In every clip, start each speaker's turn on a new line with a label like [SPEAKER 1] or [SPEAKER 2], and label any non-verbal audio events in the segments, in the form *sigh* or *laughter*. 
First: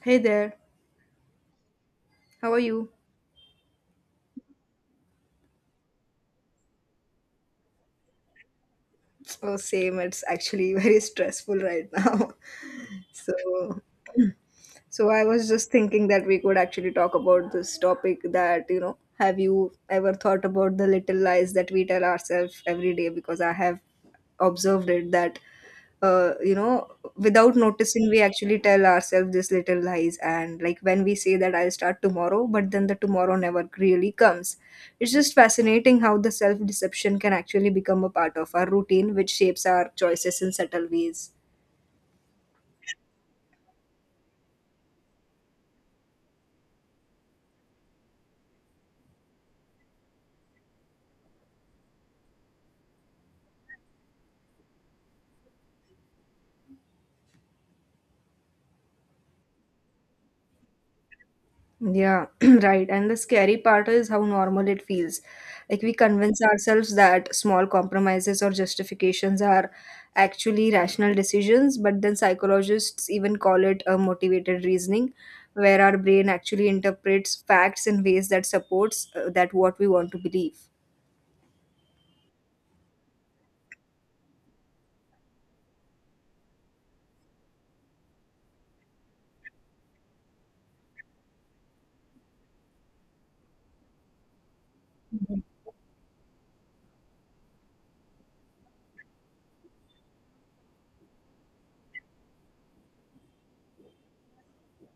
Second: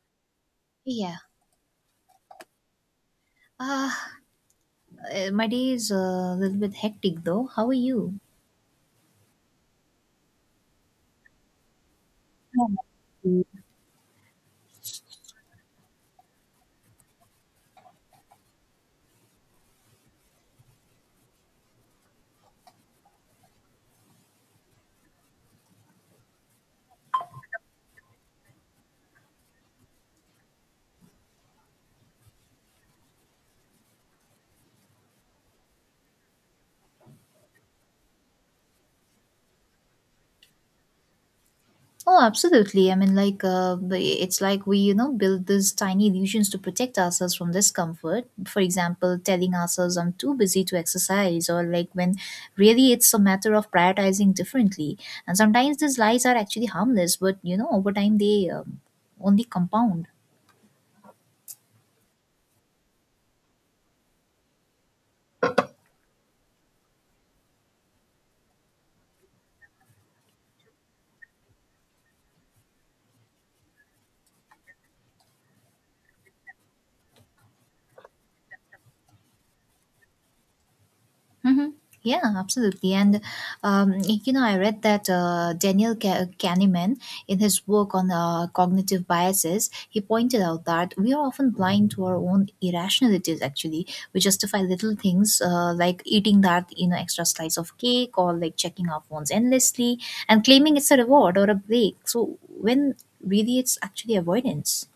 [SPEAKER 1] Hey there,
[SPEAKER 2] Yeah.
[SPEAKER 1] how are you?
[SPEAKER 2] Ah, my day is a little bit hectic though. How are you?
[SPEAKER 1] Oh, same. It's actually *laughs* very stressful right now. *laughs*
[SPEAKER 2] Yeah.
[SPEAKER 1] So, So, I was just thinking that we could actually talk about this topic that, you know, have you ever thought about the little lies that we tell ourselves every day? Because I have observed it that, you know, without noticing, we actually tell ourselves these little lies. And like when we say that I'll start tomorrow, but then the tomorrow never really comes. It's just fascinating how the self deception can actually become a part of our routine, which shapes our choices in subtle ways.
[SPEAKER 2] Oh, absolutely. But it's like we build these tiny illusions to protect ourselves from discomfort. For example, telling ourselves I'm too busy to exercise, or like when really it's a matter of prioritizing differently. And sometimes these lies are actually harmless, but you know, over time they only compound.
[SPEAKER 1] Yeah, *clears throat* right. And the scary part is how normal it feels. Like we convince ourselves that small compromises or justifications are actually rational decisions, but then psychologists even call it a motivated reasoning, where our brain actually interprets facts in ways that supports that what we want to believe.
[SPEAKER 2] Mm-hmm. Yeah, absolutely. And you know, I read that Daniel Kahneman, in his work on cognitive biases, he pointed out that we are often blind to our own irrationalities, actually. We justify little things like eating that, you know, extra slice of cake or like checking our phones endlessly and claiming it's a reward or a break. So when really it's actually avoidance.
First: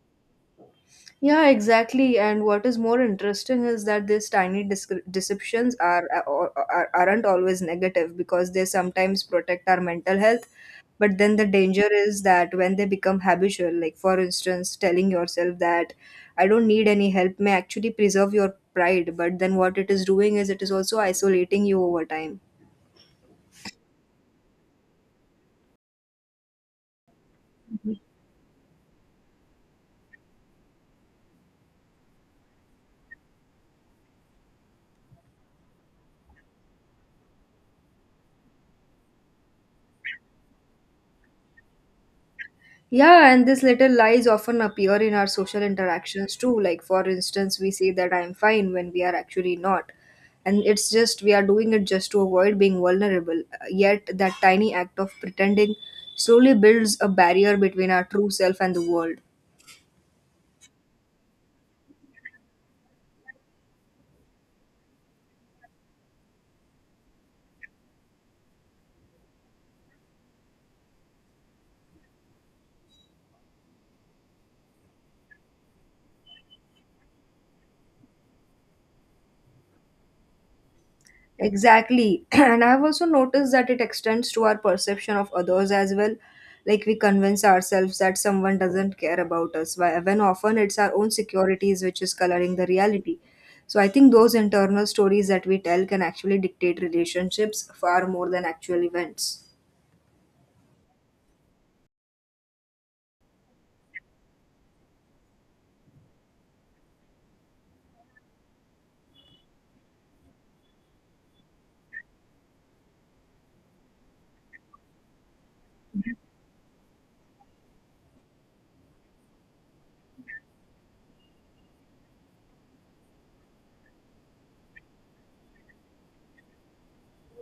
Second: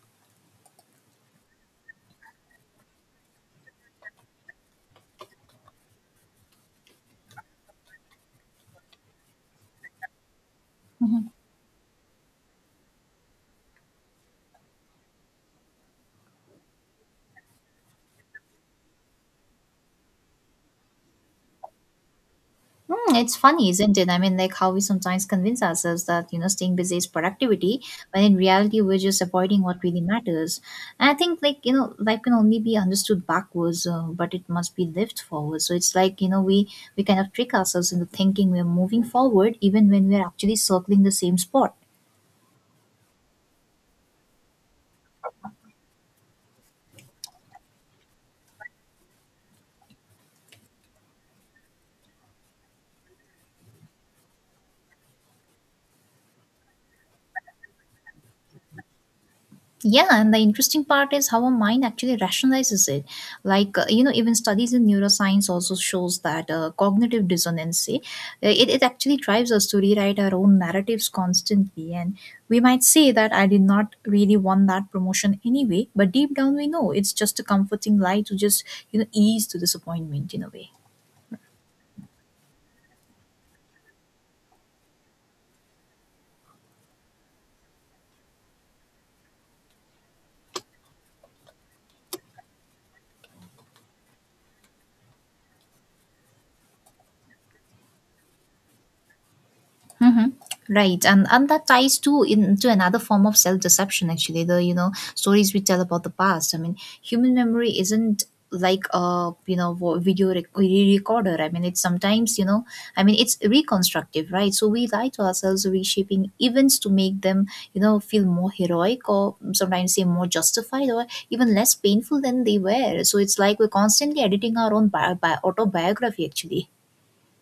[SPEAKER 1] Yeah, exactly. And what is more interesting is that these tiny deceptions aren't always negative because they sometimes protect our mental health. But then the danger is that when they become habitual, like for instance, telling yourself that I don't need any help may actually preserve your pride. But then what it is doing is it is also isolating you over time.
[SPEAKER 2] Mm, it's funny, isn't it? I mean, like how we sometimes convince ourselves that, you know, staying busy is productivity, when in reality, we're just avoiding what really matters. And I think, like, you know, life can only be understood backwards, but it must be lived forward. So it's like, you know, we kind of trick ourselves into thinking we're moving forward even when we're actually circling the same spot.
[SPEAKER 1] Yeah, and these little lies often appear in our social interactions too. Like, for instance, we say that I'm fine when we are actually not. And it's just we are doing it just to avoid being vulnerable. Yet, that tiny act of pretending slowly builds a barrier between our true self and the world.
[SPEAKER 2] Yeah, and the interesting part is how our mind actually rationalizes it, like you know, even studies in neuroscience also shows that cognitive dissonance say, it actually drives us to rewrite our own narratives constantly, and we might say that I did not really want that promotion anyway, but deep down we know it's just a comforting lie to just you know ease the disappointment in a way.
[SPEAKER 1] Exactly. *clears throat* And I've also noticed that it extends to our perception of others as well. Like we convince ourselves that someone doesn't care about us, when often it's our own securities which is coloring the reality. So I think those internal stories that we tell can actually dictate relationships far more than actual events.
[SPEAKER 2] Mm-hmm. Right, and that ties to into another form of self deception. Actually, the you know stories we tell about the past. I mean, human memory isn't like a you know video recorder. I mean, it's sometimes you know. I mean, it's reconstructive, right? So we lie to ourselves, reshaping events to make them you know feel more heroic or sometimes say more justified or even less painful than they were. So it's like we're constantly editing our own autobiography, actually.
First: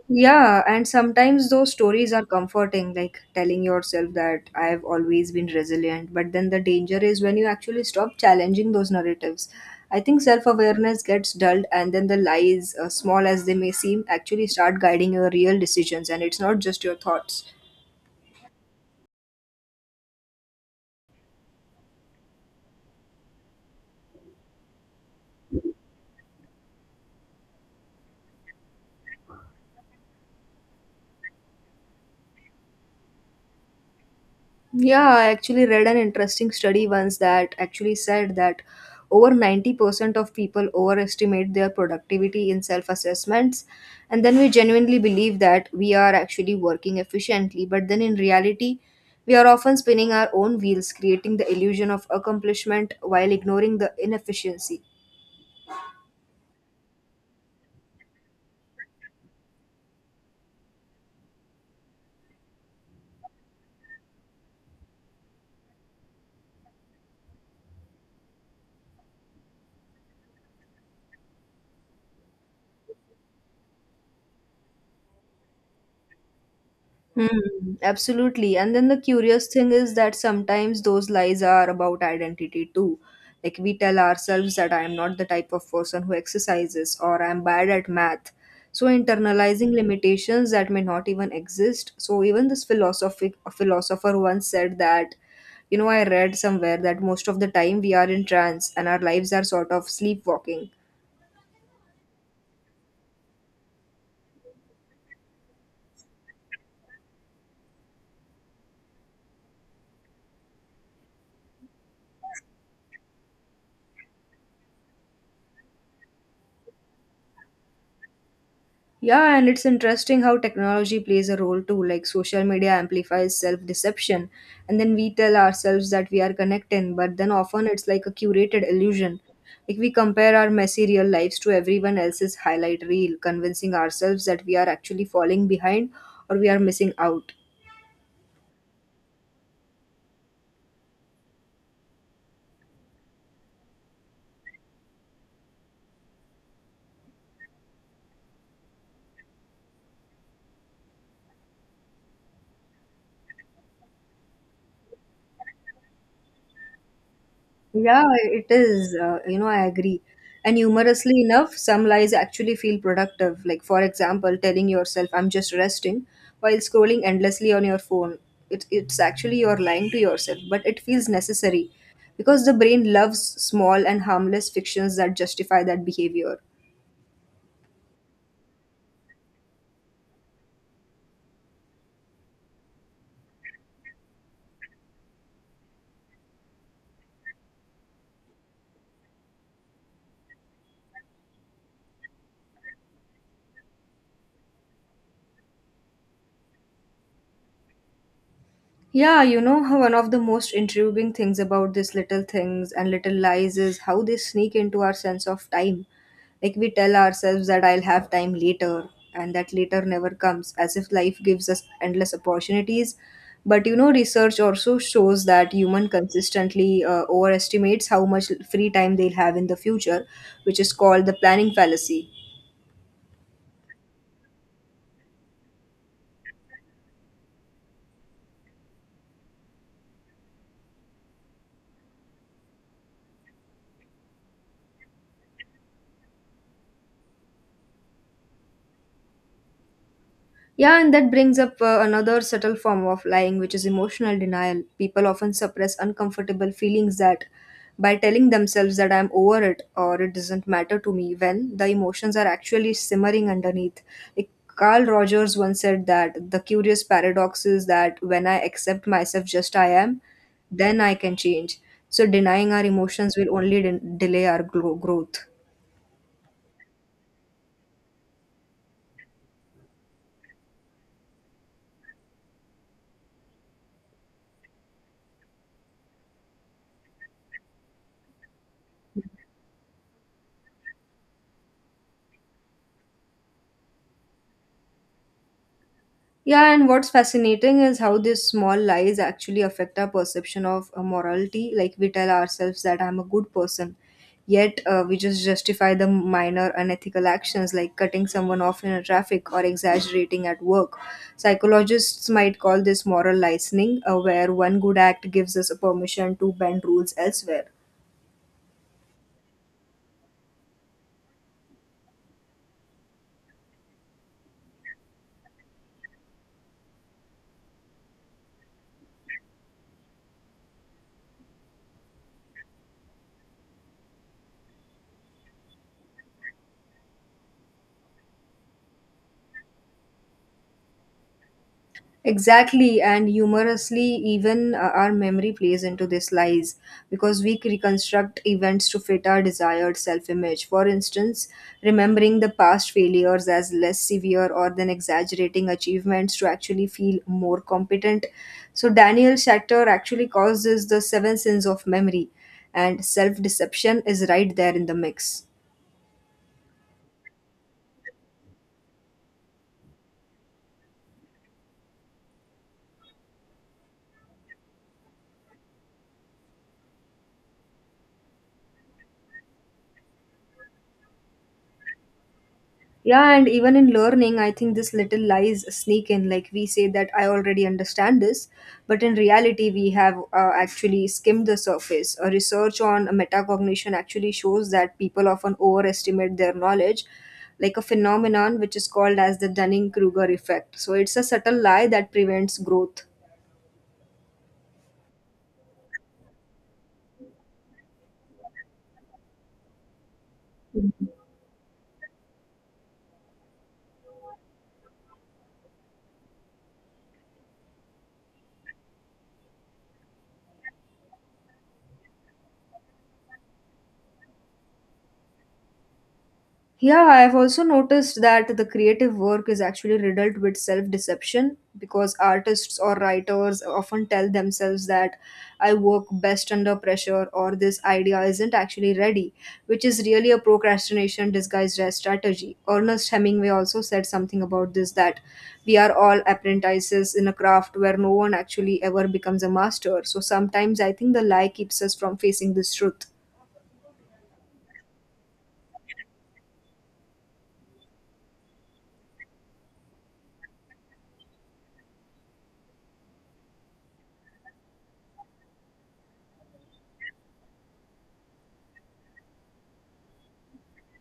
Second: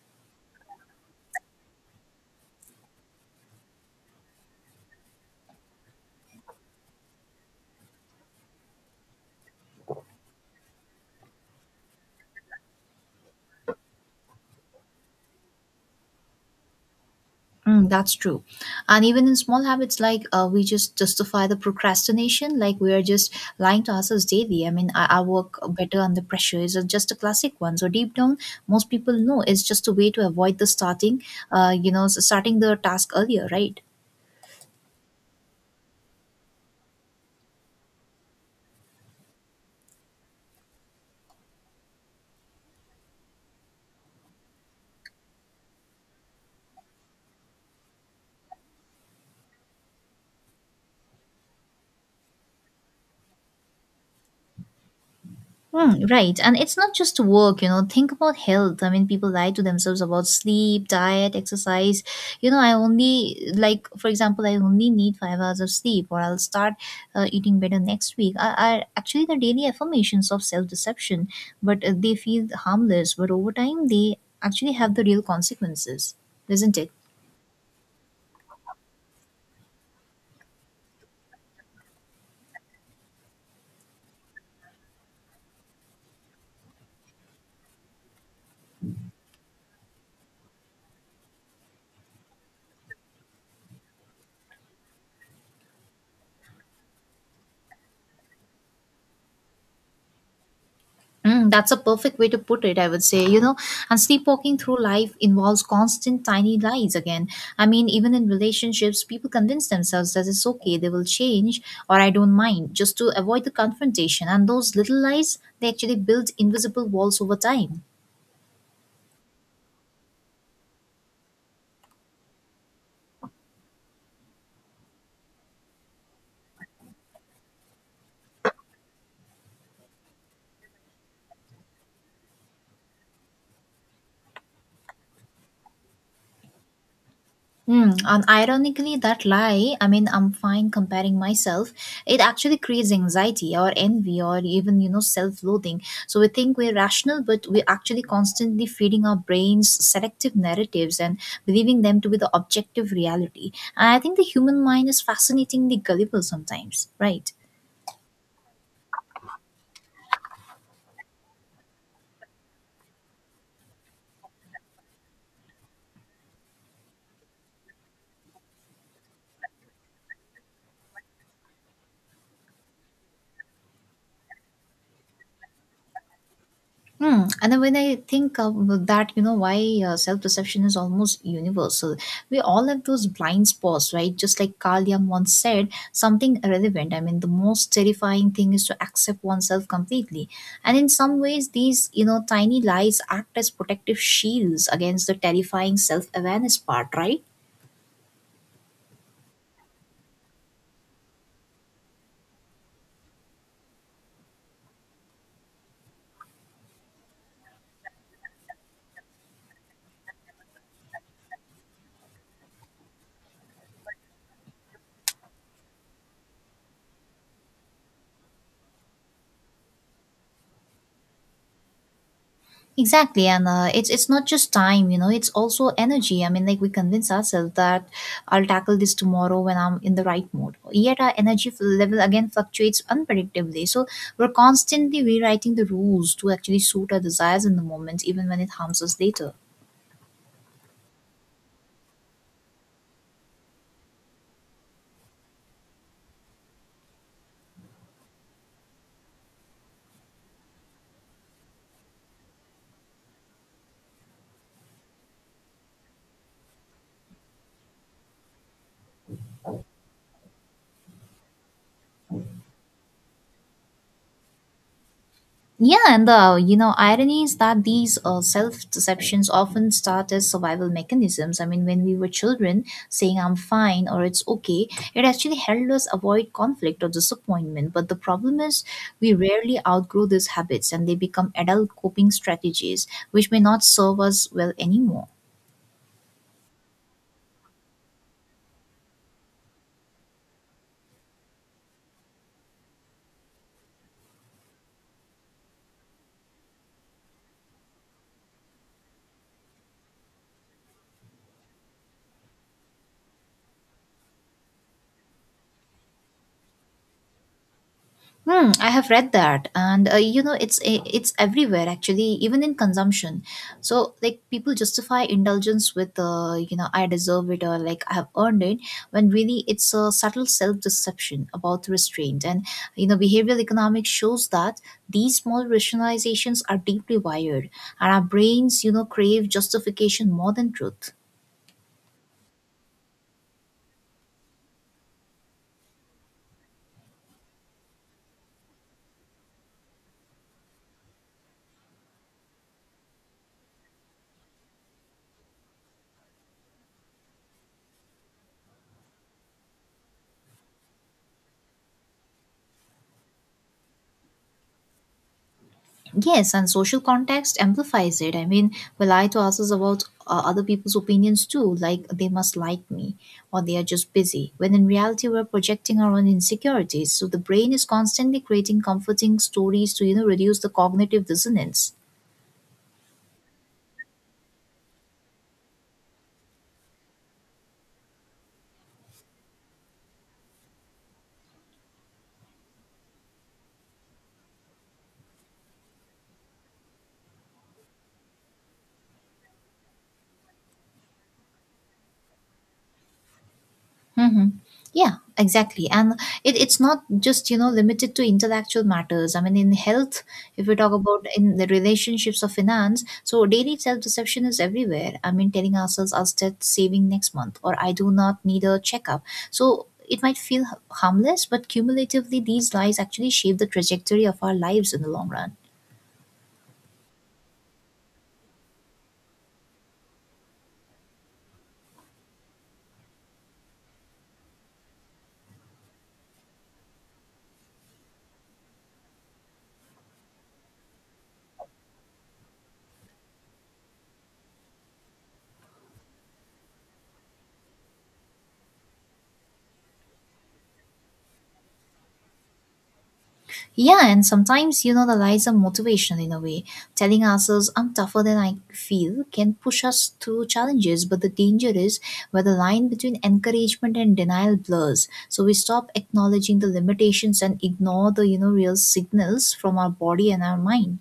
[SPEAKER 1] Yeah, and sometimes those stories are comforting, like telling yourself that I've always been resilient. But then the danger is when you actually stop challenging those narratives. I think self awareness gets dulled, and then the lies, small as they may seem, actually start guiding your real decisions, and it's not just your thoughts.
[SPEAKER 2] Mm, that's true. And even in small habits, like we just justify the procrastination, like we are just lying to ourselves daily. I mean, I work better under pressure is just a classic one. So deep down, most people know it's just a way to avoid the starting, you know, starting the task earlier, right?
[SPEAKER 1] Yeah, I actually read an interesting study once that actually said that over 90% of people overestimate their productivity in self assessments. And then we genuinely believe that we are actually working efficiently. But then in reality, we are often spinning our own wheels, creating the illusion of accomplishment while ignoring the inefficiency.
[SPEAKER 2] Mm, right. And it's not just work, you know, think about health. I mean, people lie to themselves about sleep, diet, exercise. You know, I only, like, for example, I only need 5 hours of sleep or I'll start eating better next week. Are actually the daily affirmations of self deception, but they feel harmless. But over time, they actually have the real consequences, isn't it?
[SPEAKER 1] Hmm, absolutely. And then the curious thing is that sometimes those lies are about identity too. Like we tell ourselves that I am not the type of person who exercises or I am bad at math. So internalizing limitations that may not even exist. So even this philosophic philosopher once said that, you know, I read somewhere that most of the time we are in trance and our lives are sort of sleepwalking.
[SPEAKER 2] Mm, that's a perfect way to put it, I would say. You know, and sleepwalking through life involves constant tiny lies again. I mean, even in relationships, people convince themselves that it's okay, they will change, or I don't mind, just to avoid the confrontation. And those little lies, they actually build invisible walls over time.
[SPEAKER 1] Yeah, and it's interesting how technology plays a role too. Like social media amplifies self deception, and then we tell ourselves that we are connecting, but then often it's like a curated illusion. Like we compare our messy real lives to everyone else's highlight reel, convincing ourselves that we are actually falling behind or we are missing out.
[SPEAKER 2] Hmm. And ironically, that lie, I mean, I'm fine comparing myself, it actually creates anxiety or envy or even, you know, self loathing. So we think we're rational, but we're actually constantly feeding our brains selective narratives and believing them to be the objective reality. And I think the human mind is fascinatingly gullible sometimes, right?
[SPEAKER 1] Yeah, it is. You know, I agree. And humorously enough, some lies actually feel productive. Like, for example, telling yourself, I'm just resting, while scrolling endlessly on your phone. It's actually you're lying to yourself, but it feels necessary because the brain loves small and harmless fictions that justify that behavior.
[SPEAKER 2] Hmm. And then when I think of that, you know, why self deception is almost universal. We all have those blind spots, right? Just like Carl Jung once said, something irrelevant. I mean, the most terrifying thing is to accept oneself completely. And in some ways, these, you know, tiny lies act as protective shields against the terrifying self awareness part, right?
[SPEAKER 1] Yeah, you know how one of the most intriguing things about these little things and little lies is how they sneak into our sense of time. Like we tell ourselves that I'll have time later, and that later never comes, as if life gives us endless opportunities. But you know, research also shows that human consistently overestimates how much free time they'll have in the future, which is called the planning fallacy.
[SPEAKER 2] Exactly, and it's not just time, you know, it's also energy. I mean, like we convince ourselves that I'll tackle this tomorrow when I'm in the right mood. Yet our energy level again fluctuates unpredictably. So we're constantly rewriting the rules to actually suit our desires in the moment, even when it harms us later.
[SPEAKER 1] Yeah, and that brings up another subtle form of lying, which is emotional denial. People often suppress uncomfortable feelings that by telling themselves that I'm over it or it doesn't matter to me when the emotions are actually simmering underneath. Like Carl Rogers once said that the curious paradox is that when I accept myself just I am, then I can change. So denying our emotions will only delay our growth.
[SPEAKER 2] Yeah, and the you know irony is that these self deceptions often start as survival mechanisms. I mean, when we were children, saying "I'm fine" or "It's okay," it actually helped us avoid conflict or disappointment. But the problem is, we rarely outgrow these habits, and they become adult coping strategies, which may not serve us well anymore.
[SPEAKER 1] Yeah, and what's fascinating is how these small lies actually affect our perception of morality. Like we tell ourselves that I'm a good person, yet we just justify the minor unethical actions like cutting someone off in a traffic or exaggerating at work. Psychologists might call this moral licensing, where one good act gives us a permission to bend rules elsewhere.
[SPEAKER 2] Hmm, I have read that, and you know, it's it's everywhere actually, even in consumption. So, like, people justify indulgence with, you know, I deserve it or like I have earned it, when really it's a subtle self-deception about restraint. And you know, behavioral economics shows that these small rationalizations are deeply wired, and our brains, you know, crave justification more than truth.
[SPEAKER 1] Exactly, and humorously, even our memory plays into this lies because we reconstruct events to fit our desired self image. For instance, remembering the past failures as less severe or then exaggerating achievements to actually feel more competent. So, Daniel Shatter actually causes the seven sins of memory, and self deception is right there in the mix.
[SPEAKER 2] Yes, and social context amplifies it. I mean, well, I to ask us about other people's opinions too, like they must like me or they are just busy. When in reality, we're projecting our own insecurities. So the brain is constantly creating comforting stories to you know reduce the cognitive dissonance.
[SPEAKER 1] Yeah, and even in learning, I think this little lies sneak in. Like we say that I already understand this, but in reality, we have actually skimmed the surface. A research on metacognition actually shows that people often overestimate their knowledge, like a phenomenon which is called as the Dunning Kruger effect. So it's a subtle lie that prevents growth.
[SPEAKER 2] Hmm. Yeah, exactly. And it's not just, you know, limited to intellectual matters. I mean, in health, if we talk about in the relationships of finance, so daily self-deception is everywhere. I mean, telling ourselves I'll start saving next month or I do not need a checkup. So it might feel harmless, but cumulatively, these lies actually shape the trajectory of our lives in the long run.
[SPEAKER 1] Yeah, I've also noticed that the creative work is actually riddled with self deception because artists or writers often tell themselves that I work best under pressure or this idea isn't actually ready, which is really a procrastination disguised as strategy. Ernest Hemingway also said something about this that we are all apprentices in a craft where no one actually ever becomes a master. So sometimes I think the lie keeps us from facing this truth.
[SPEAKER 2] Yeah, and sometimes, you know, the lies are motivation in a way. Telling ourselves, I'm tougher than I feel, can push us through challenges. But the danger is where the line between encouragement and denial blurs. So we stop acknowledging the limitations and ignore the, you know, real signals from our body and our mind.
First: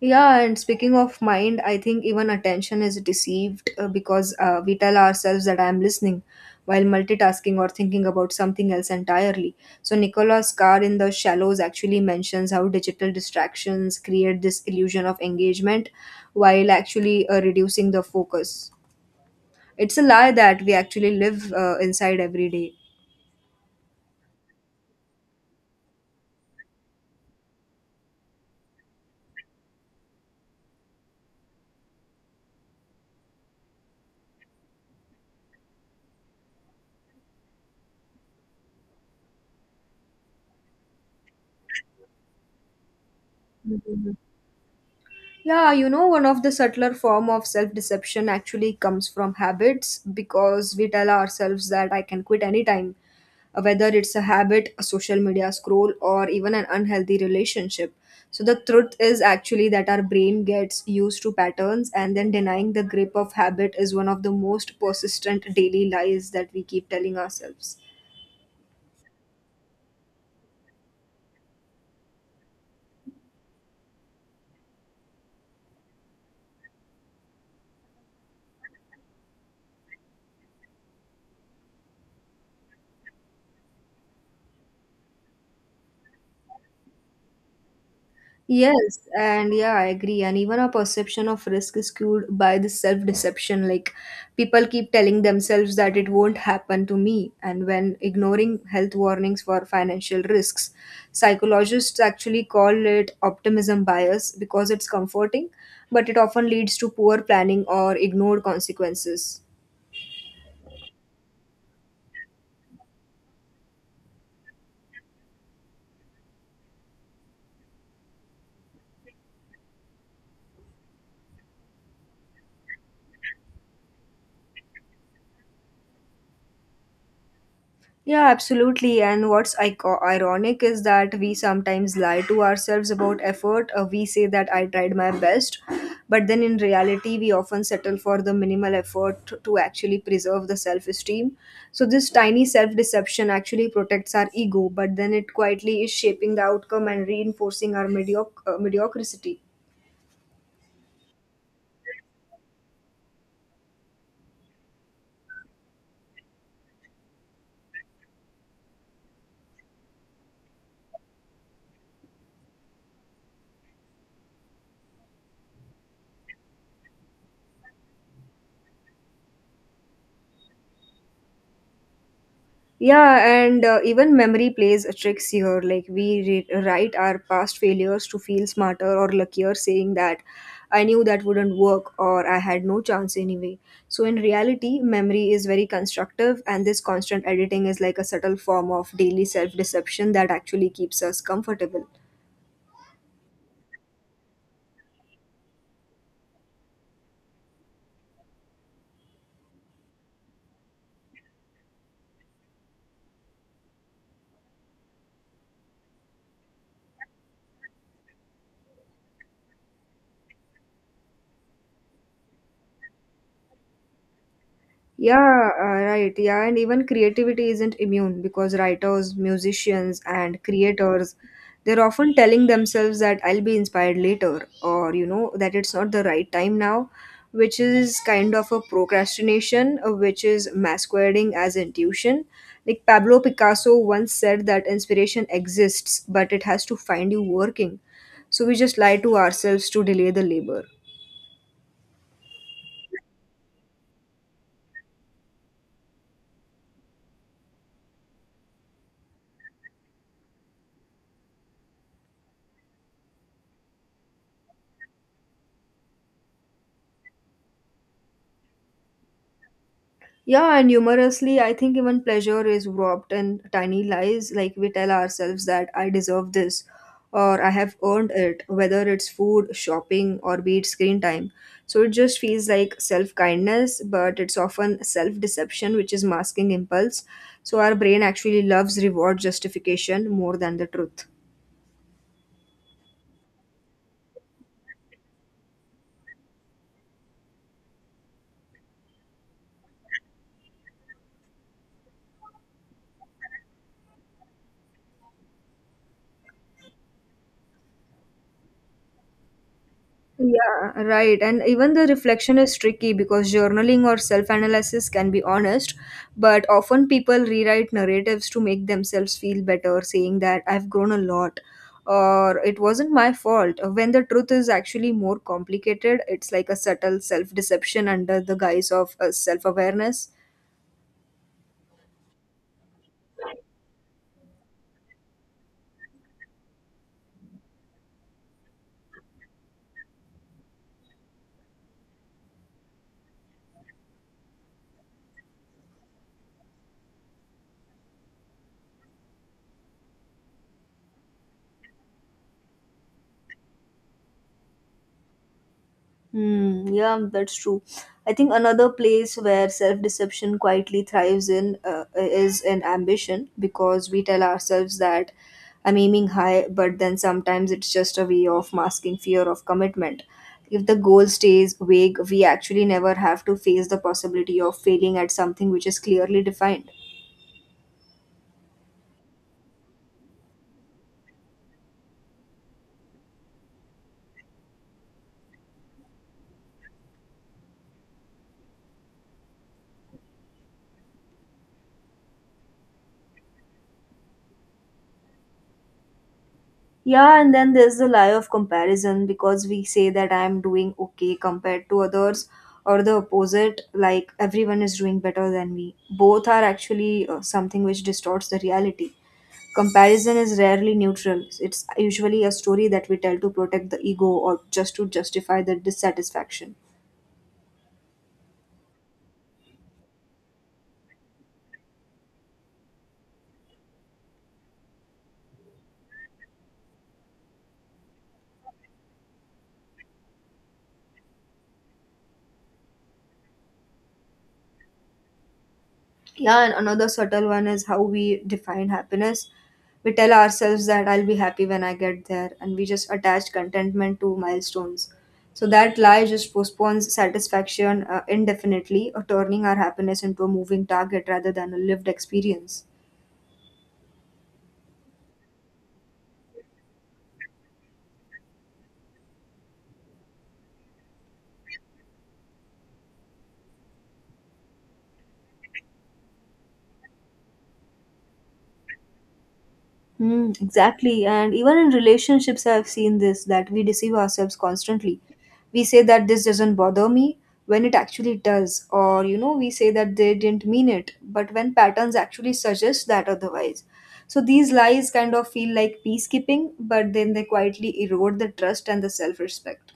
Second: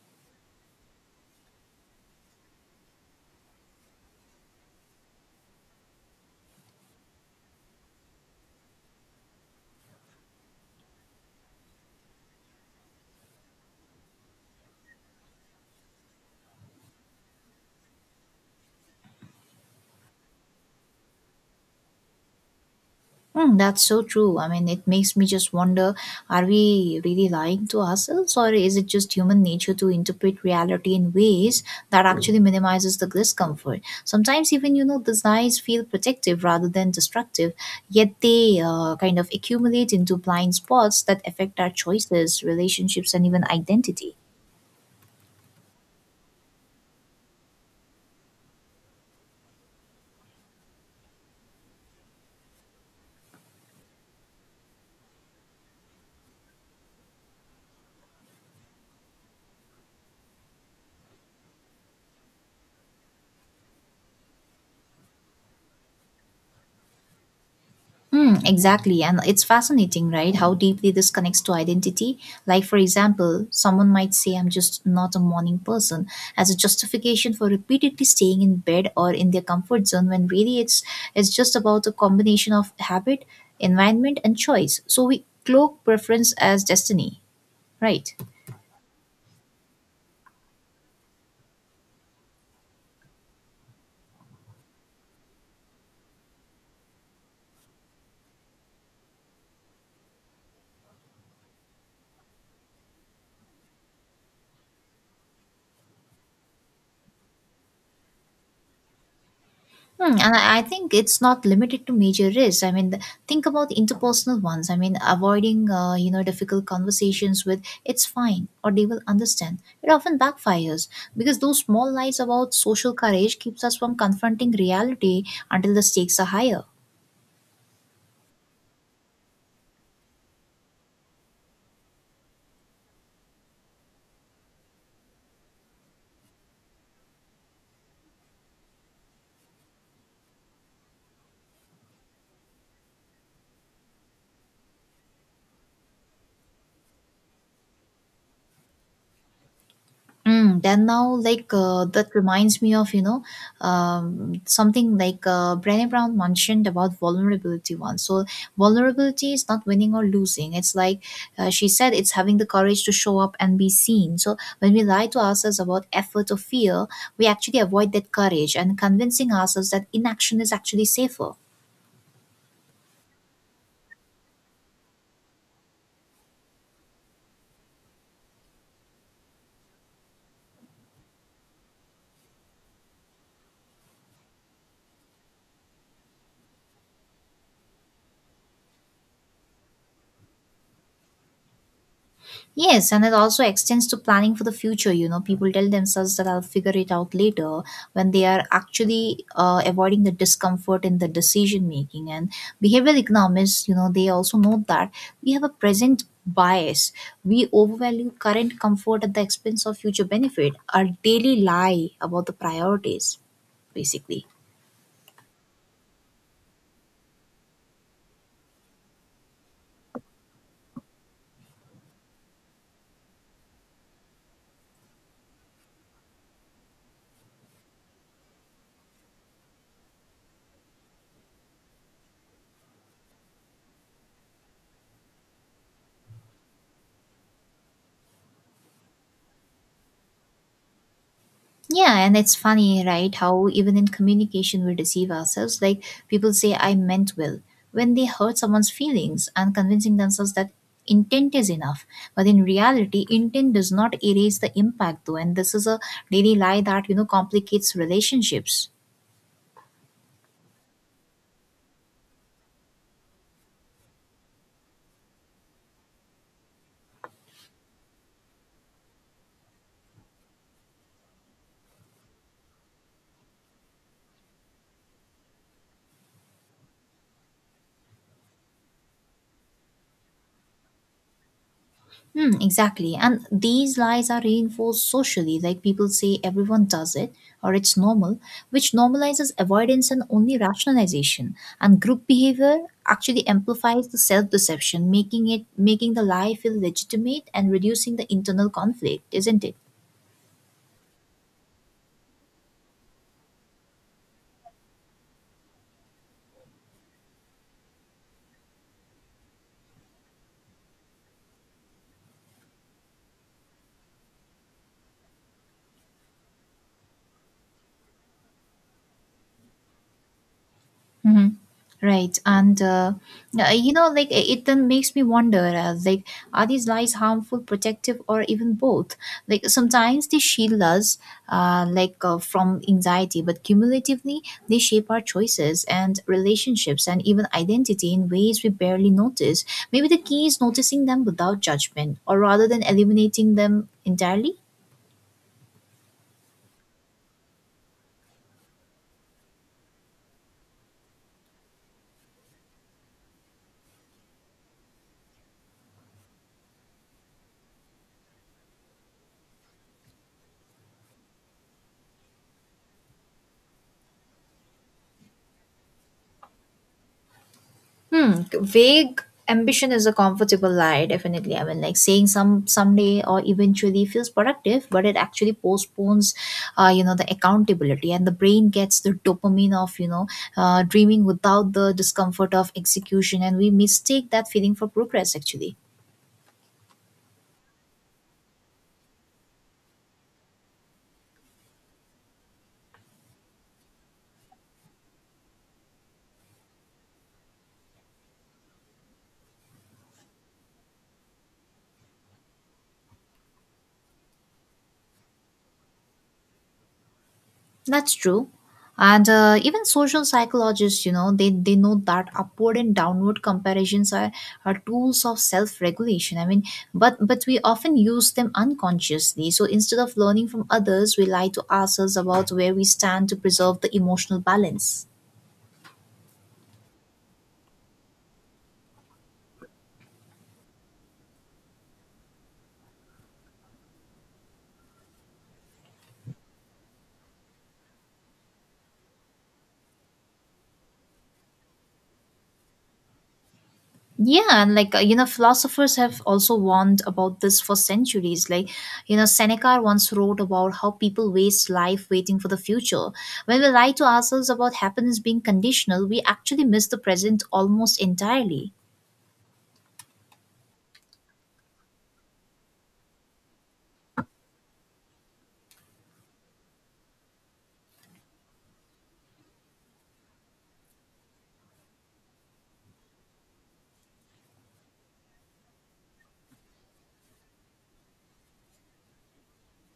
[SPEAKER 1] Yeah, and speaking of mind, I think even attention is deceived because we tell ourselves that I am listening while multitasking or thinking about something else entirely. So, Nicholas Carr in The Shallows actually mentions how digital distractions create this illusion of engagement while actually reducing the focus. It's a lie that we actually live inside every day.
[SPEAKER 2] Mm, that's so true. I mean, it makes me just wonder, are we really lying to ourselves, or is it just human nature to interpret reality in ways that actually minimizes the discomfort? Sometimes, even, you know, desires feel protective rather than destructive, yet they kind of accumulate into blind spots that affect our choices, relationships, and even identity.
[SPEAKER 1] Mhm. Yeah, you know, one of the subtler form of self-deception actually comes from habits because we tell ourselves that I can quit anytime, whether it's a habit, a social media scroll, or even an unhealthy relationship. So the truth is actually that our brain gets used to patterns, and then denying the grip of habit is one of the most persistent daily lies that we keep telling ourselves.
[SPEAKER 2] Mm, exactly. And it's fascinating, right? How deeply this connects to identity. Like, for example, someone might say, I'm just not a morning person, as a justification for repeatedly staying in bed or in their comfort zone, when really it's just about a combination of habit, environment, and choice. So we cloak preference as destiny, right?
[SPEAKER 1] Yes, and yeah, I agree. And even our perception of risk is skewed by the self-deception. Like people keep telling themselves that it won't happen to me, and when ignoring health warnings for financial risks, psychologists actually call it optimism bias because it's comforting, but it often leads to poor planning or ignored consequences.
[SPEAKER 2] Hmm, and I think it's not limited to major risks. I mean, think about interpersonal ones. I mean, avoiding you know difficult conversations with "it's fine" or "they will understand." It often backfires because those small lies about social courage keeps us from confronting reality until the stakes are higher.
[SPEAKER 1] Yeah, absolutely. And what's ironic is that we sometimes lie to ourselves about effort. We say that I tried my best, but then in reality, we often settle for the minimal effort to actually preserve the self esteem. So, this tiny self deception actually protects our ego, but then it quietly is shaping the outcome and reinforcing our mediocrity.
[SPEAKER 2] Mm, then now, like that reminds me of you know something like Brené Brown mentioned about vulnerability once. So vulnerability is not winning or losing. It's like she said, it's having the courage to show up and be seen. So when we lie to ourselves about effort or fear, we actually avoid that courage and convincing ourselves that inaction is actually safer.
[SPEAKER 1] Yeah, and even memory plays tricks here. Like we write our past failures to feel smarter or luckier, saying that I knew that wouldn't work or I had no chance anyway. So in reality, memory is very constructive, and this constant editing is like a subtle form of daily self deception that actually keeps us comfortable.
[SPEAKER 2] Yes, and it also extends to planning for the future. You know, people tell themselves that I'll figure it out later when they are actually avoiding the discomfort in the decision making. And behavioral economists, you know, they also note that we have a present bias. We overvalue current comfort at the expense of future benefit, our daily lie about the priorities, basically.
[SPEAKER 1] Yeah, right. Yeah, and even creativity isn't immune because writers, musicians, and creators, they're often telling themselves that I'll be inspired later, or you know, that it's not the right time now, which is kind of a procrastination, which is masquerading as intuition. Like Pablo Picasso once said that inspiration exists, but it has to find you working. So we just lie to ourselves to delay the labor.
[SPEAKER 2] Yeah, and it's funny, right? How even in communication we deceive ourselves. Like people say, I meant well when they hurt someone's feelings and convincing themselves that intent is enough. But in reality, intent does not erase the impact, though. And this is a daily lie that, you know, complicates relationships.
[SPEAKER 1] Yeah, and humorously, I think even pleasure is warped in tiny lies. Like we tell ourselves that I deserve this or I have earned it, whether it's food, shopping, or be it screen time. So it just feels like self kindness, but it's often self deception, which is masking impulse. So our brain actually loves reward justification more than the truth.
[SPEAKER 2] Hmm, exactly. And these lies are reinforced socially, like people say everyone does it or it's normal, which normalizes avoidance and only rationalization. And group behavior actually amplifies the self-deception, making the lie feel legitimate and reducing the internal conflict, isn't it?
[SPEAKER 1] Yeah, right. And even the reflection is tricky because journaling or self analysis can be honest, but often people rewrite narratives to make themselves feel better, saying that I've grown a lot or it wasn't my fault. When the truth is actually more complicated, it's like a subtle self deception under the guise of self awareness.
[SPEAKER 2] Hmm. Right. And you know, like it then makes me wonder like, are these lies harmful, protective, or even both? Like, sometimes they shield us, like, from anxiety, but cumulatively, they shape our choices and relationships and even identity in ways we barely notice. Maybe the key is noticing them without judgment or rather than eliminating them entirely.
[SPEAKER 1] Hmm, yeah, that's true. I think another place where self deception quietly thrives in is in ambition because we tell ourselves that I'm aiming high, but then sometimes it's just a way of masking fear of commitment. If the goal stays vague, we actually never have to face the possibility of failing at something which is clearly defined.
[SPEAKER 2] Hmm. Vague ambition is a comfortable lie, definitely. I mean, like saying someday or eventually feels productive, but it actually postpones, the accountability, and the brain gets the dopamine of dreaming without the discomfort of execution, and we mistake that feeling for progress actually.
[SPEAKER 1] Yeah, and then there's the lie of comparison because we say that I'm doing okay compared to others, or the opposite, like everyone is doing better than me. Both are actually something which distorts the reality. Comparison is rarely neutral, it's usually a story that we tell to protect the ego or just to justify the dissatisfaction.
[SPEAKER 2] That's true. And even social psychologists, you know, they know that upward and downward comparisons are tools of self-regulation. I mean, but we often use them unconsciously. So instead of learning from others, we lie to ourselves about where we stand to preserve the emotional balance.
[SPEAKER 1] Yeah, and another subtle one is how we define happiness. We tell ourselves that I'll be happy when I get there, and we just attach contentment to milestones, so that lie just postpones satisfaction indefinitely, or turning our happiness into a moving target rather than a lived experience.
[SPEAKER 2] Yeah, and like you know, philosophers have also warned about this for centuries. Like, you know, Seneca once wrote about how people waste life waiting for the future. When we lie to ourselves about happiness being conditional, we actually miss the present almost entirely.
[SPEAKER 1] Mm, exactly. And even in relationships, I've seen this that we deceive ourselves constantly. We say that this doesn't bother me when it actually does, or you know, we say that they didn't mean it, but when patterns actually suggest that otherwise. So these lies kind of feel like peacekeeping, but then they quietly erode the trust and the self respect.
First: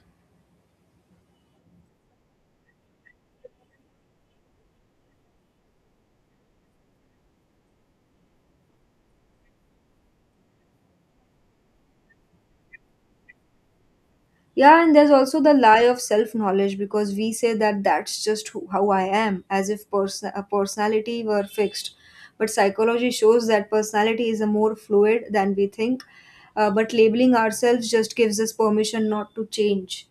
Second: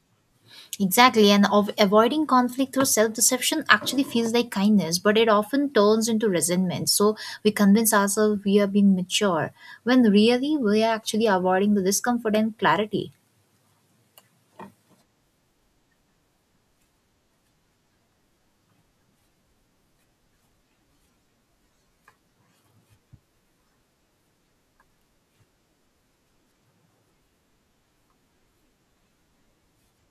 [SPEAKER 2] Exactly, and of avoiding conflict through self-deception actually feels like kindness, but it often turns into resentment. So we convince ourselves we are being mature, when really we are actually avoiding the discomfort and clarity.
[SPEAKER 1] Yeah, and there's also the lie of self knowledge because we say that that's just who, how I am, as if a personality were fixed. But psychology shows that personality is a more fluid than we think. But labeling ourselves just gives us permission not to change.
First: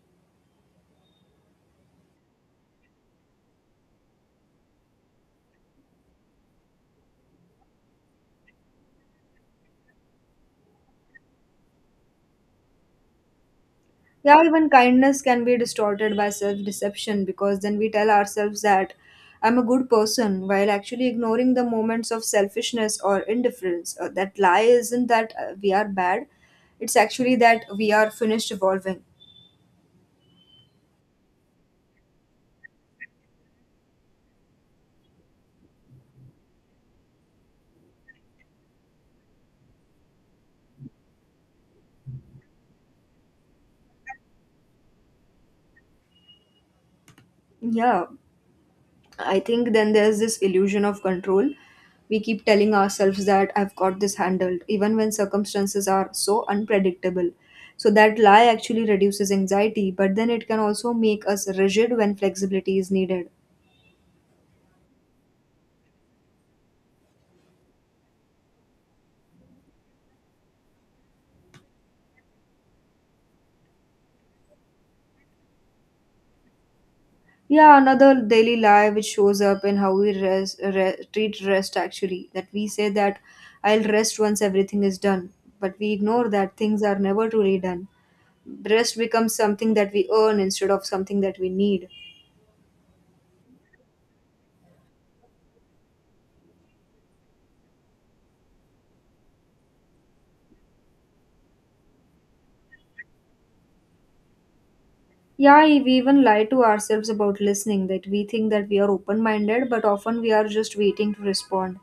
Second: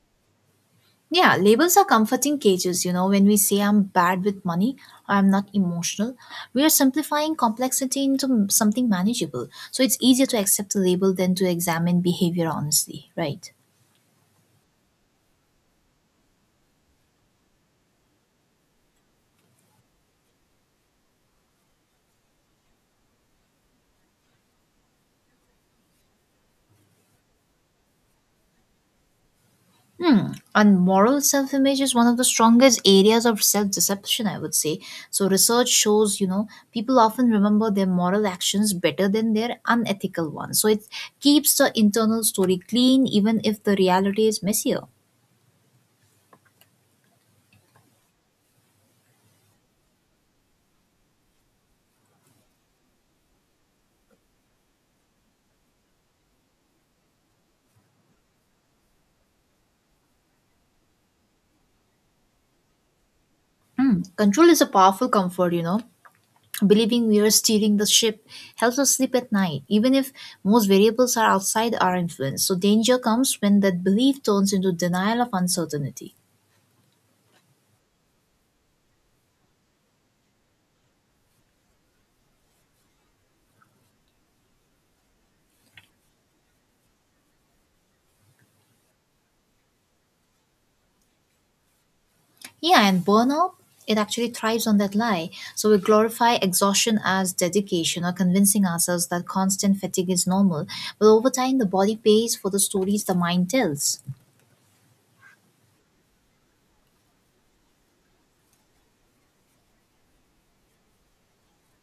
[SPEAKER 2] Yeah, labels are comforting cages. You know, when we say I'm bad with money or I'm not emotional, we are simplifying complexity into something manageable. So it's easier to accept a label than to examine behavior honestly, right?
[SPEAKER 1] Yeah, even kindness can be distorted by self deception because then we tell ourselves that I'm a good person while actually ignoring the moments of selfishness or indifference. That lie isn't that we are bad, it's actually that we are finished evolving.
[SPEAKER 2] Hmm. And moral self image is one of the strongest areas of self deception, I would say. So, research shows, you know, people often remember their moral actions better than their unethical ones. So, it keeps the internal story clean, even if the reality is messier.
[SPEAKER 1] Yeah, I think then there's this illusion of control. We keep telling ourselves that I've got this handled, even when circumstances are so unpredictable. So that lie actually reduces anxiety, but then it can also make us rigid when flexibility is needed.
[SPEAKER 2] Hmm. Control is a powerful comfort, you know. Believing we are steering the ship helps us sleep at night, even if most variables are outside our influence. So, danger comes when that belief turns into denial of uncertainty.
[SPEAKER 1] Yeah, another daily lie which shows up in how we rest, treat rest actually, that we say that I'll rest once everything is done, but we ignore that things are never truly done. Rest becomes something that we earn instead of something that we need.
[SPEAKER 2] Yeah, and burnout, it actually thrives on that lie. So, we glorify exhaustion as dedication or convincing ourselves that constant fatigue is normal. But over time, the body pays for the stories the mind tells.
[SPEAKER 1] Yeah, we even lie to ourselves about listening, that we think that we are open minded, but often we are just waiting to respond.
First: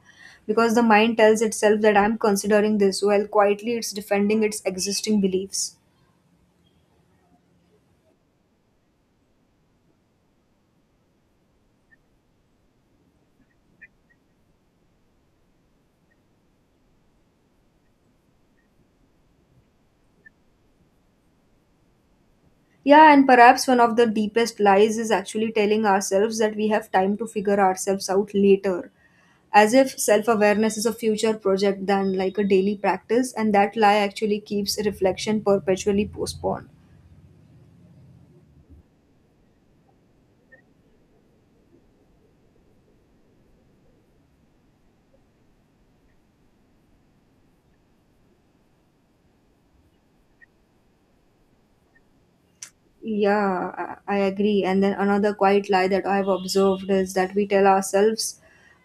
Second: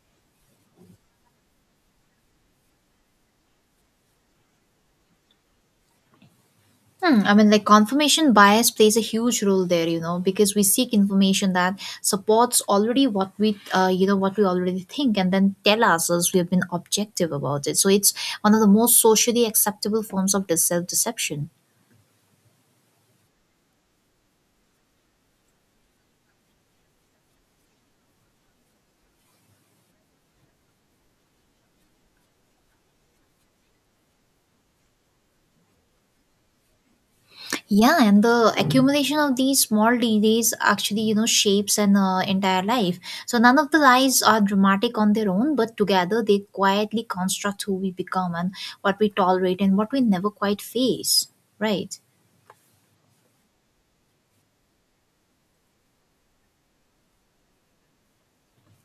[SPEAKER 1] Because the mind tells itself that I'm considering this, while quietly it's defending its existing beliefs.
[SPEAKER 2] Hmm, I mean, like confirmation bias plays a huge role there, you know, because we seek information that supports already what we, what we already think, and then tell ourselves we have been objective about it. So it's one of the most socially acceptable forms of self deception.
[SPEAKER 1] Yeah, and perhaps one of the deepest lies is actually telling ourselves that we have time to figure ourselves out later. As if self awareness is a future project than like a daily practice, and that lie actually keeps reflection perpetually postponed.
[SPEAKER 2] Yeah, and the accumulation of these small delays actually, you know, shapes an entire life. So none of the lies are dramatic on their own, but together they quietly construct who we become and what we tolerate and what we never quite face. Right.
[SPEAKER 1] Yeah, I agree. And then another quiet lie that I've observed is that we tell ourselves,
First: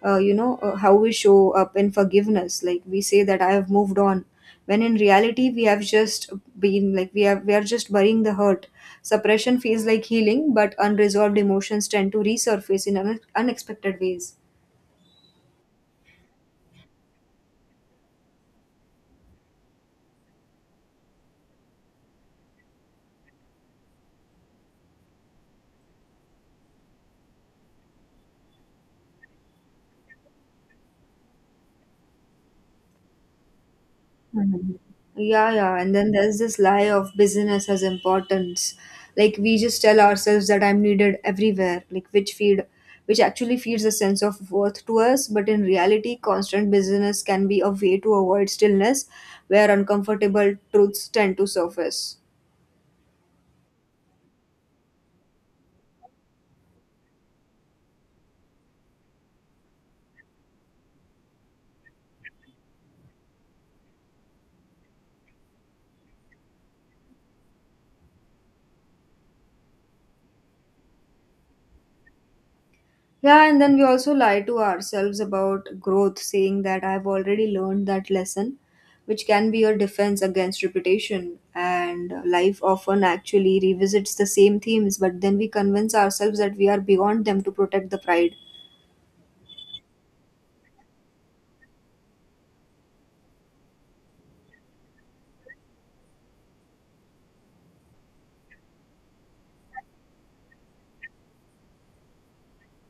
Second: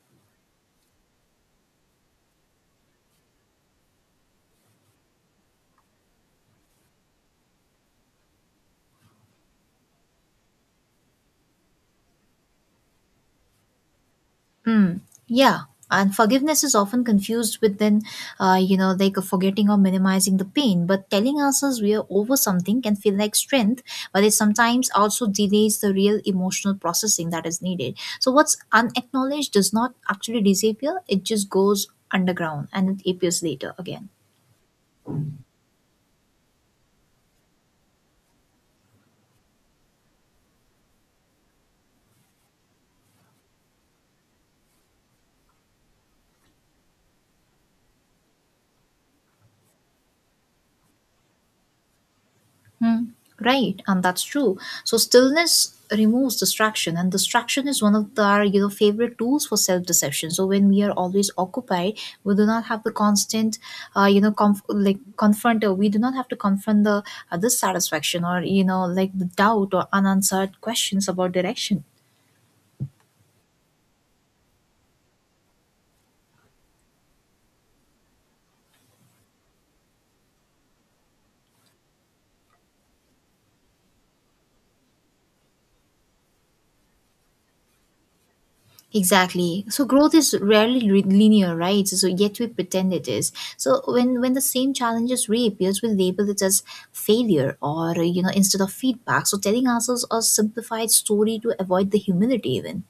[SPEAKER 1] how we show up in forgiveness. Like we say that I have moved on, when in reality we have just been like we have we are just burying the hurt. Suppression feels like healing, but unresolved emotions tend to resurface in unexpected ways.
[SPEAKER 2] Mm, yeah, and forgiveness is often confused with then, you know, like a forgetting or minimizing the pain. But telling ourselves we are over something can feel like strength, but it sometimes also delays the real emotional processing that is needed. So what's unacknowledged does not actually disappear; it just goes underground and it appears later again.
[SPEAKER 1] Mhm. Yeah, yeah. And then there's this lie of business as importance. Like we just tell ourselves that I'm needed everywhere, which actually feeds a sense of worth to us, but in reality, constant business can be a way to avoid stillness where uncomfortable truths tend to surface.
[SPEAKER 2] Hmm. Right, and that's true. So stillness removes distraction, and distraction is one of the, our you know favorite tools for self deception. So when we are always occupied, we do not have the constant, like confront. We do not have to confront the dissatisfaction or you know like the doubt or unanswered questions about direction.
[SPEAKER 1] Yeah, and then we also lie to ourselves about growth, saying that I've already learned that lesson, which can be a defense against repetition. And life often actually revisits the same themes, but then we convince ourselves that we are beyond them to protect the pride.
[SPEAKER 2] Exactly. So growth is rarely linear, right? So yet we pretend it is. So when the same challenges reappears, we label it as failure or you know instead of feedback. So telling ourselves a simplified story to avoid the humility, even.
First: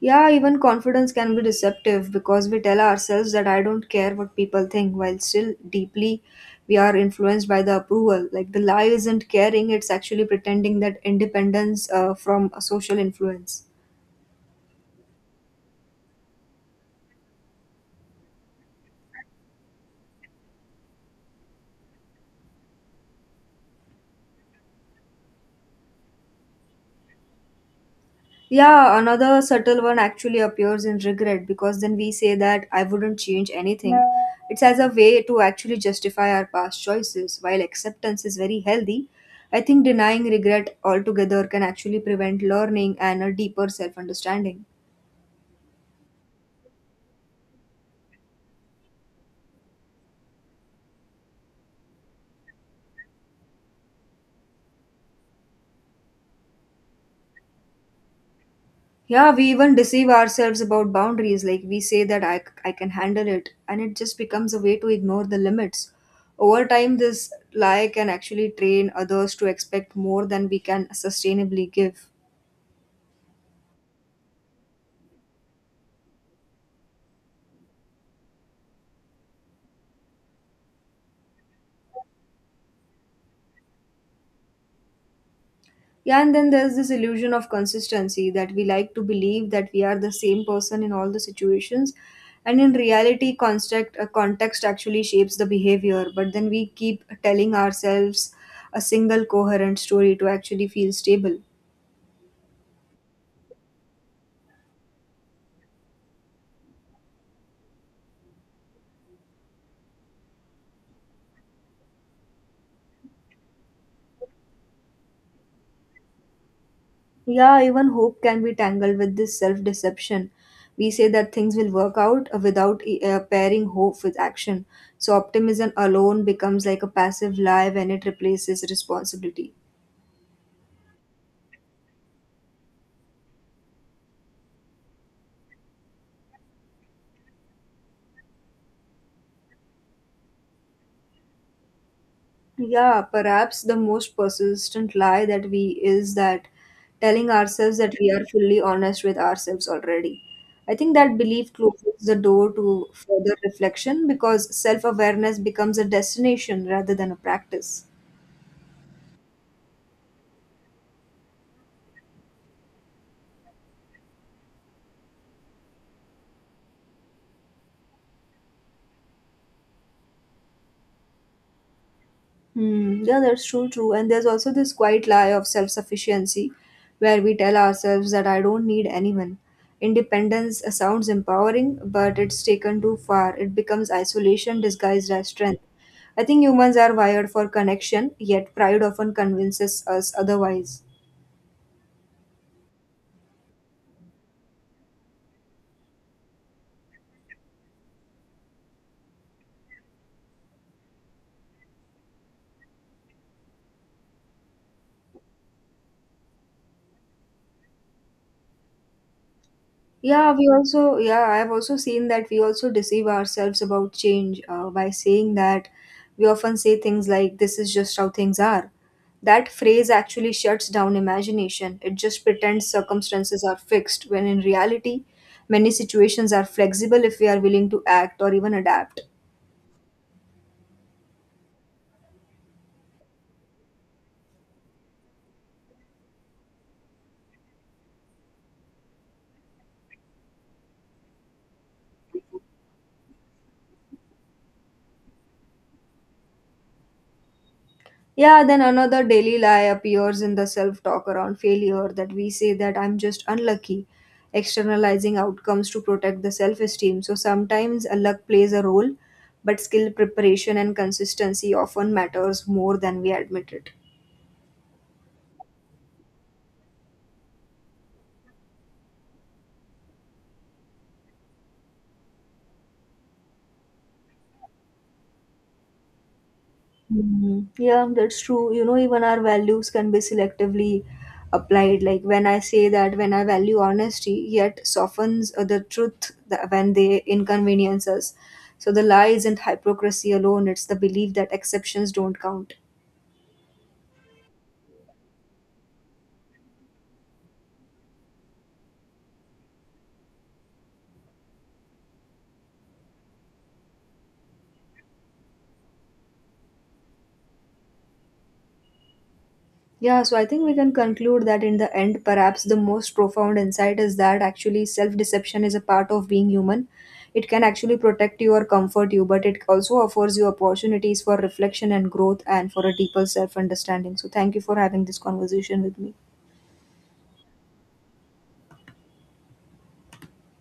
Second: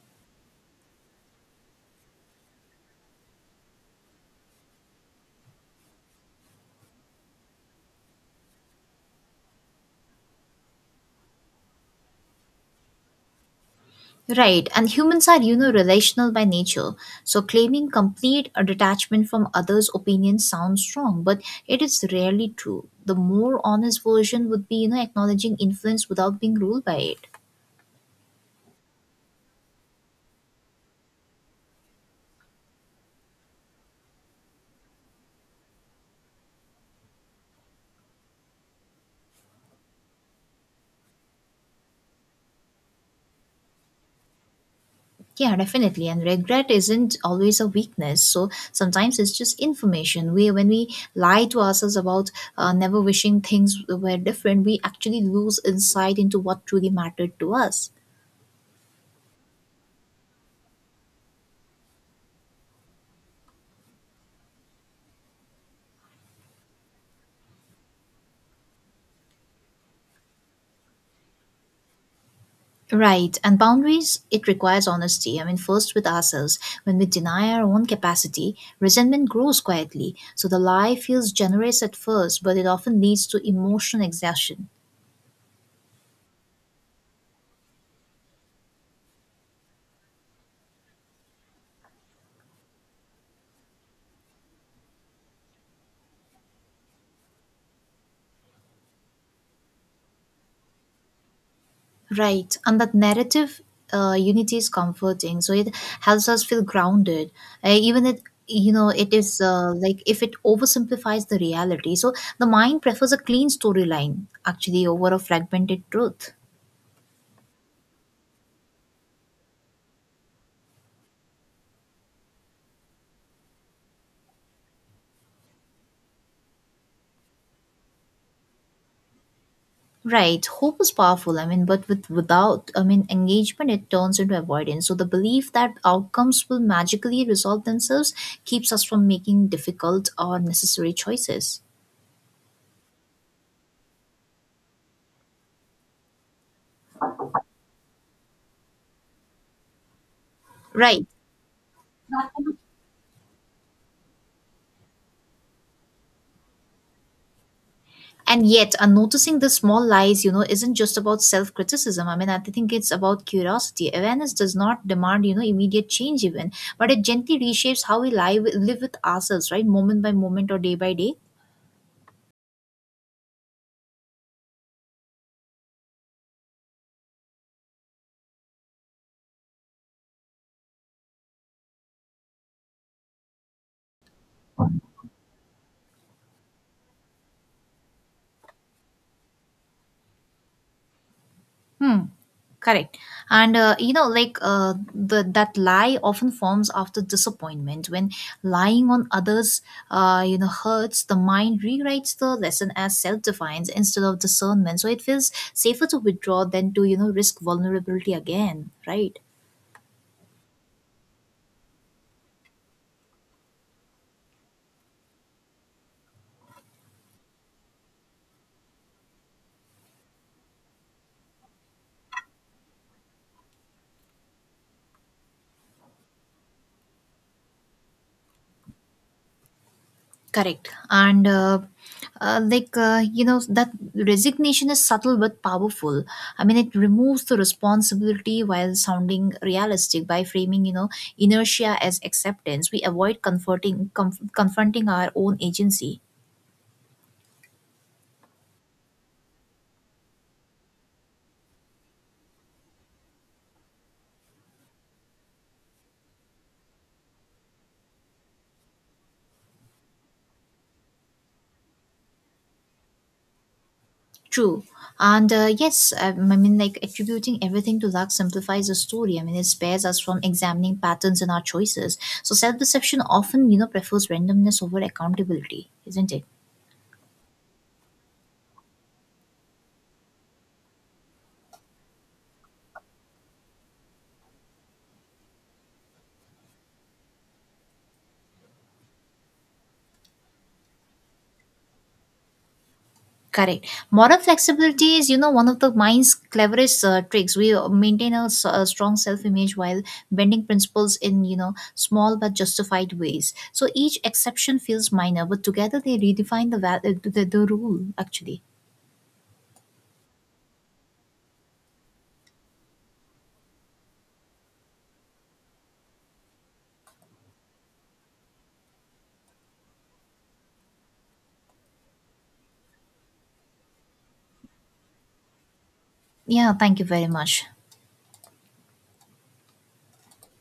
[SPEAKER 1] Yeah, even confidence can be deceptive because we tell ourselves that I don't care what people think, while still deeply we are influenced by the approval. Like the lie isn't caring, it's actually pretending that independence from a social influence.
[SPEAKER 2] Right, and humans are, you know, relational by nature. So claiming complete detachment from others' opinions sounds strong, but it is rarely true. The more honest version would be, you know, acknowledging influence without being ruled by it.
[SPEAKER 1] Yeah, another subtle one actually appears in regret because then we say that I wouldn't change anything. It's as a way to actually justify our past choices. While acceptance is very healthy, I think denying regret altogether can actually prevent learning and a deeper self understanding.
[SPEAKER 2] Yeah, definitely. And regret isn't always a weakness. So sometimes it's just information. We, when we lie to ourselves about never wishing things were different, we actually lose insight into what truly mattered to us.
[SPEAKER 1] Yeah, we even deceive ourselves about boundaries. Like we say that I can handle it, and it just becomes a way to ignore the limits. Over time, this lie can actually train others to expect more than we can sustainably give.
[SPEAKER 2] Right. And boundaries, it requires honesty. I mean, first with ourselves. When we deny our own capacity, resentment grows quietly. So the lie feels generous at first, but it often leads to emotional exhaustion.
[SPEAKER 1] Yeah, and then there's this illusion of consistency that we like to believe that we are the same person in all the situations. And in reality, context actually shapes the behavior, but then we keep telling ourselves a single coherent story to actually feel stable.
[SPEAKER 2] Right, and that narrative unity is comforting. So it helps us feel grounded, even it you know it is like if it oversimplifies the reality. So the mind prefers a clean storyline actually over a fragmented truth.
[SPEAKER 1] Yeah, even hope can be tangled with this self deception. We say that things will work out without pairing hope with action. So, optimism alone becomes like a passive lie when it replaces responsibility.
[SPEAKER 2] Right, hope is powerful. I mean, but without I mean engagement, it turns into avoidance. So the belief that outcomes will magically resolve themselves keeps us from making difficult or necessary choices.
[SPEAKER 1] Yeah, perhaps the most persistent lie that we is that telling ourselves that we are fully honest with ourselves already. I think
[SPEAKER 2] Right.
[SPEAKER 1] that belief closes the door to further reflection because self awareness becomes a destination rather than a practice.
[SPEAKER 2] And yet, noticing the small lies, you know, isn't just about self criticism. I mean, I think it's about curiosity. Awareness does not demand, you know, immediate change, even, but it gently reshapes how we live with ourselves, right? Moment by moment or day by day.
[SPEAKER 1] Hmm. Yeah, that's true, true. And there's also this quiet lie of self sufficiency where we tell ourselves that I don't need anyone. Independence sounds empowering, but it's taken too far. It becomes isolation disguised as strength. I think humans are wired for connection, yet pride often convinces us otherwise.
[SPEAKER 2] Hmm. Correct. And you know, like the that lie often forms after disappointment. When lying on others, you know, hurts, the mind rewrites the lesson as self-defiance instead of discernment. So it feels safer to withdraw than to you know risk vulnerability again, right?
[SPEAKER 1] Yeah, we also, yeah, I've also seen that we also deceive ourselves about change by saying that we often say things like, this is just how things are. That phrase actually shuts down imagination. It just pretends circumstances are fixed, when in reality, many situations are flexible if we are willing to act or even adapt.
[SPEAKER 2] Correct. And you know that resignation is subtle but powerful. I mean, it removes the responsibility while sounding realistic by framing you know inertia as acceptance. We avoid confronting our own agency.
[SPEAKER 1] Yeah, then another daily lie appears in the self talk around failure that we say that I'm just unlucky, externalizing outcomes to protect the self esteem. So sometimes a luck plays a role, but skill preparation and consistency often matters more than we admit it.
[SPEAKER 2] True. And yes, I mean, like attributing everything to luck simplifies the story. I mean, it spares us from examining patterns in our choices. So self-deception often, you know, prefers randomness over accountability, isn't it?
[SPEAKER 1] Mhm. Yeah, that's true. You know, even our values can be selectively applied. Like when I say that when I value honesty, yet softens the truth that when they inconvenience us. So the lie isn't hypocrisy alone, it's the belief that exceptions don't count.
[SPEAKER 2] Correct. Moral flexibility is, you know, one of the mind's cleverest tricks. We maintain a, a strong self-image while bending principles in, you know, small but justified ways. So each exception feels minor, but together they redefine the rule. Actually,
[SPEAKER 1] Yeah, so I think we can conclude that in the end, perhaps the most profound insight is that actually self deception is a part of being human. It can actually protect you or comfort you, but it also offers you opportunities for reflection and growth and for a deeper self understanding. So, thank you for having this conversation with me.
[SPEAKER 2] yeah. Thank you very much.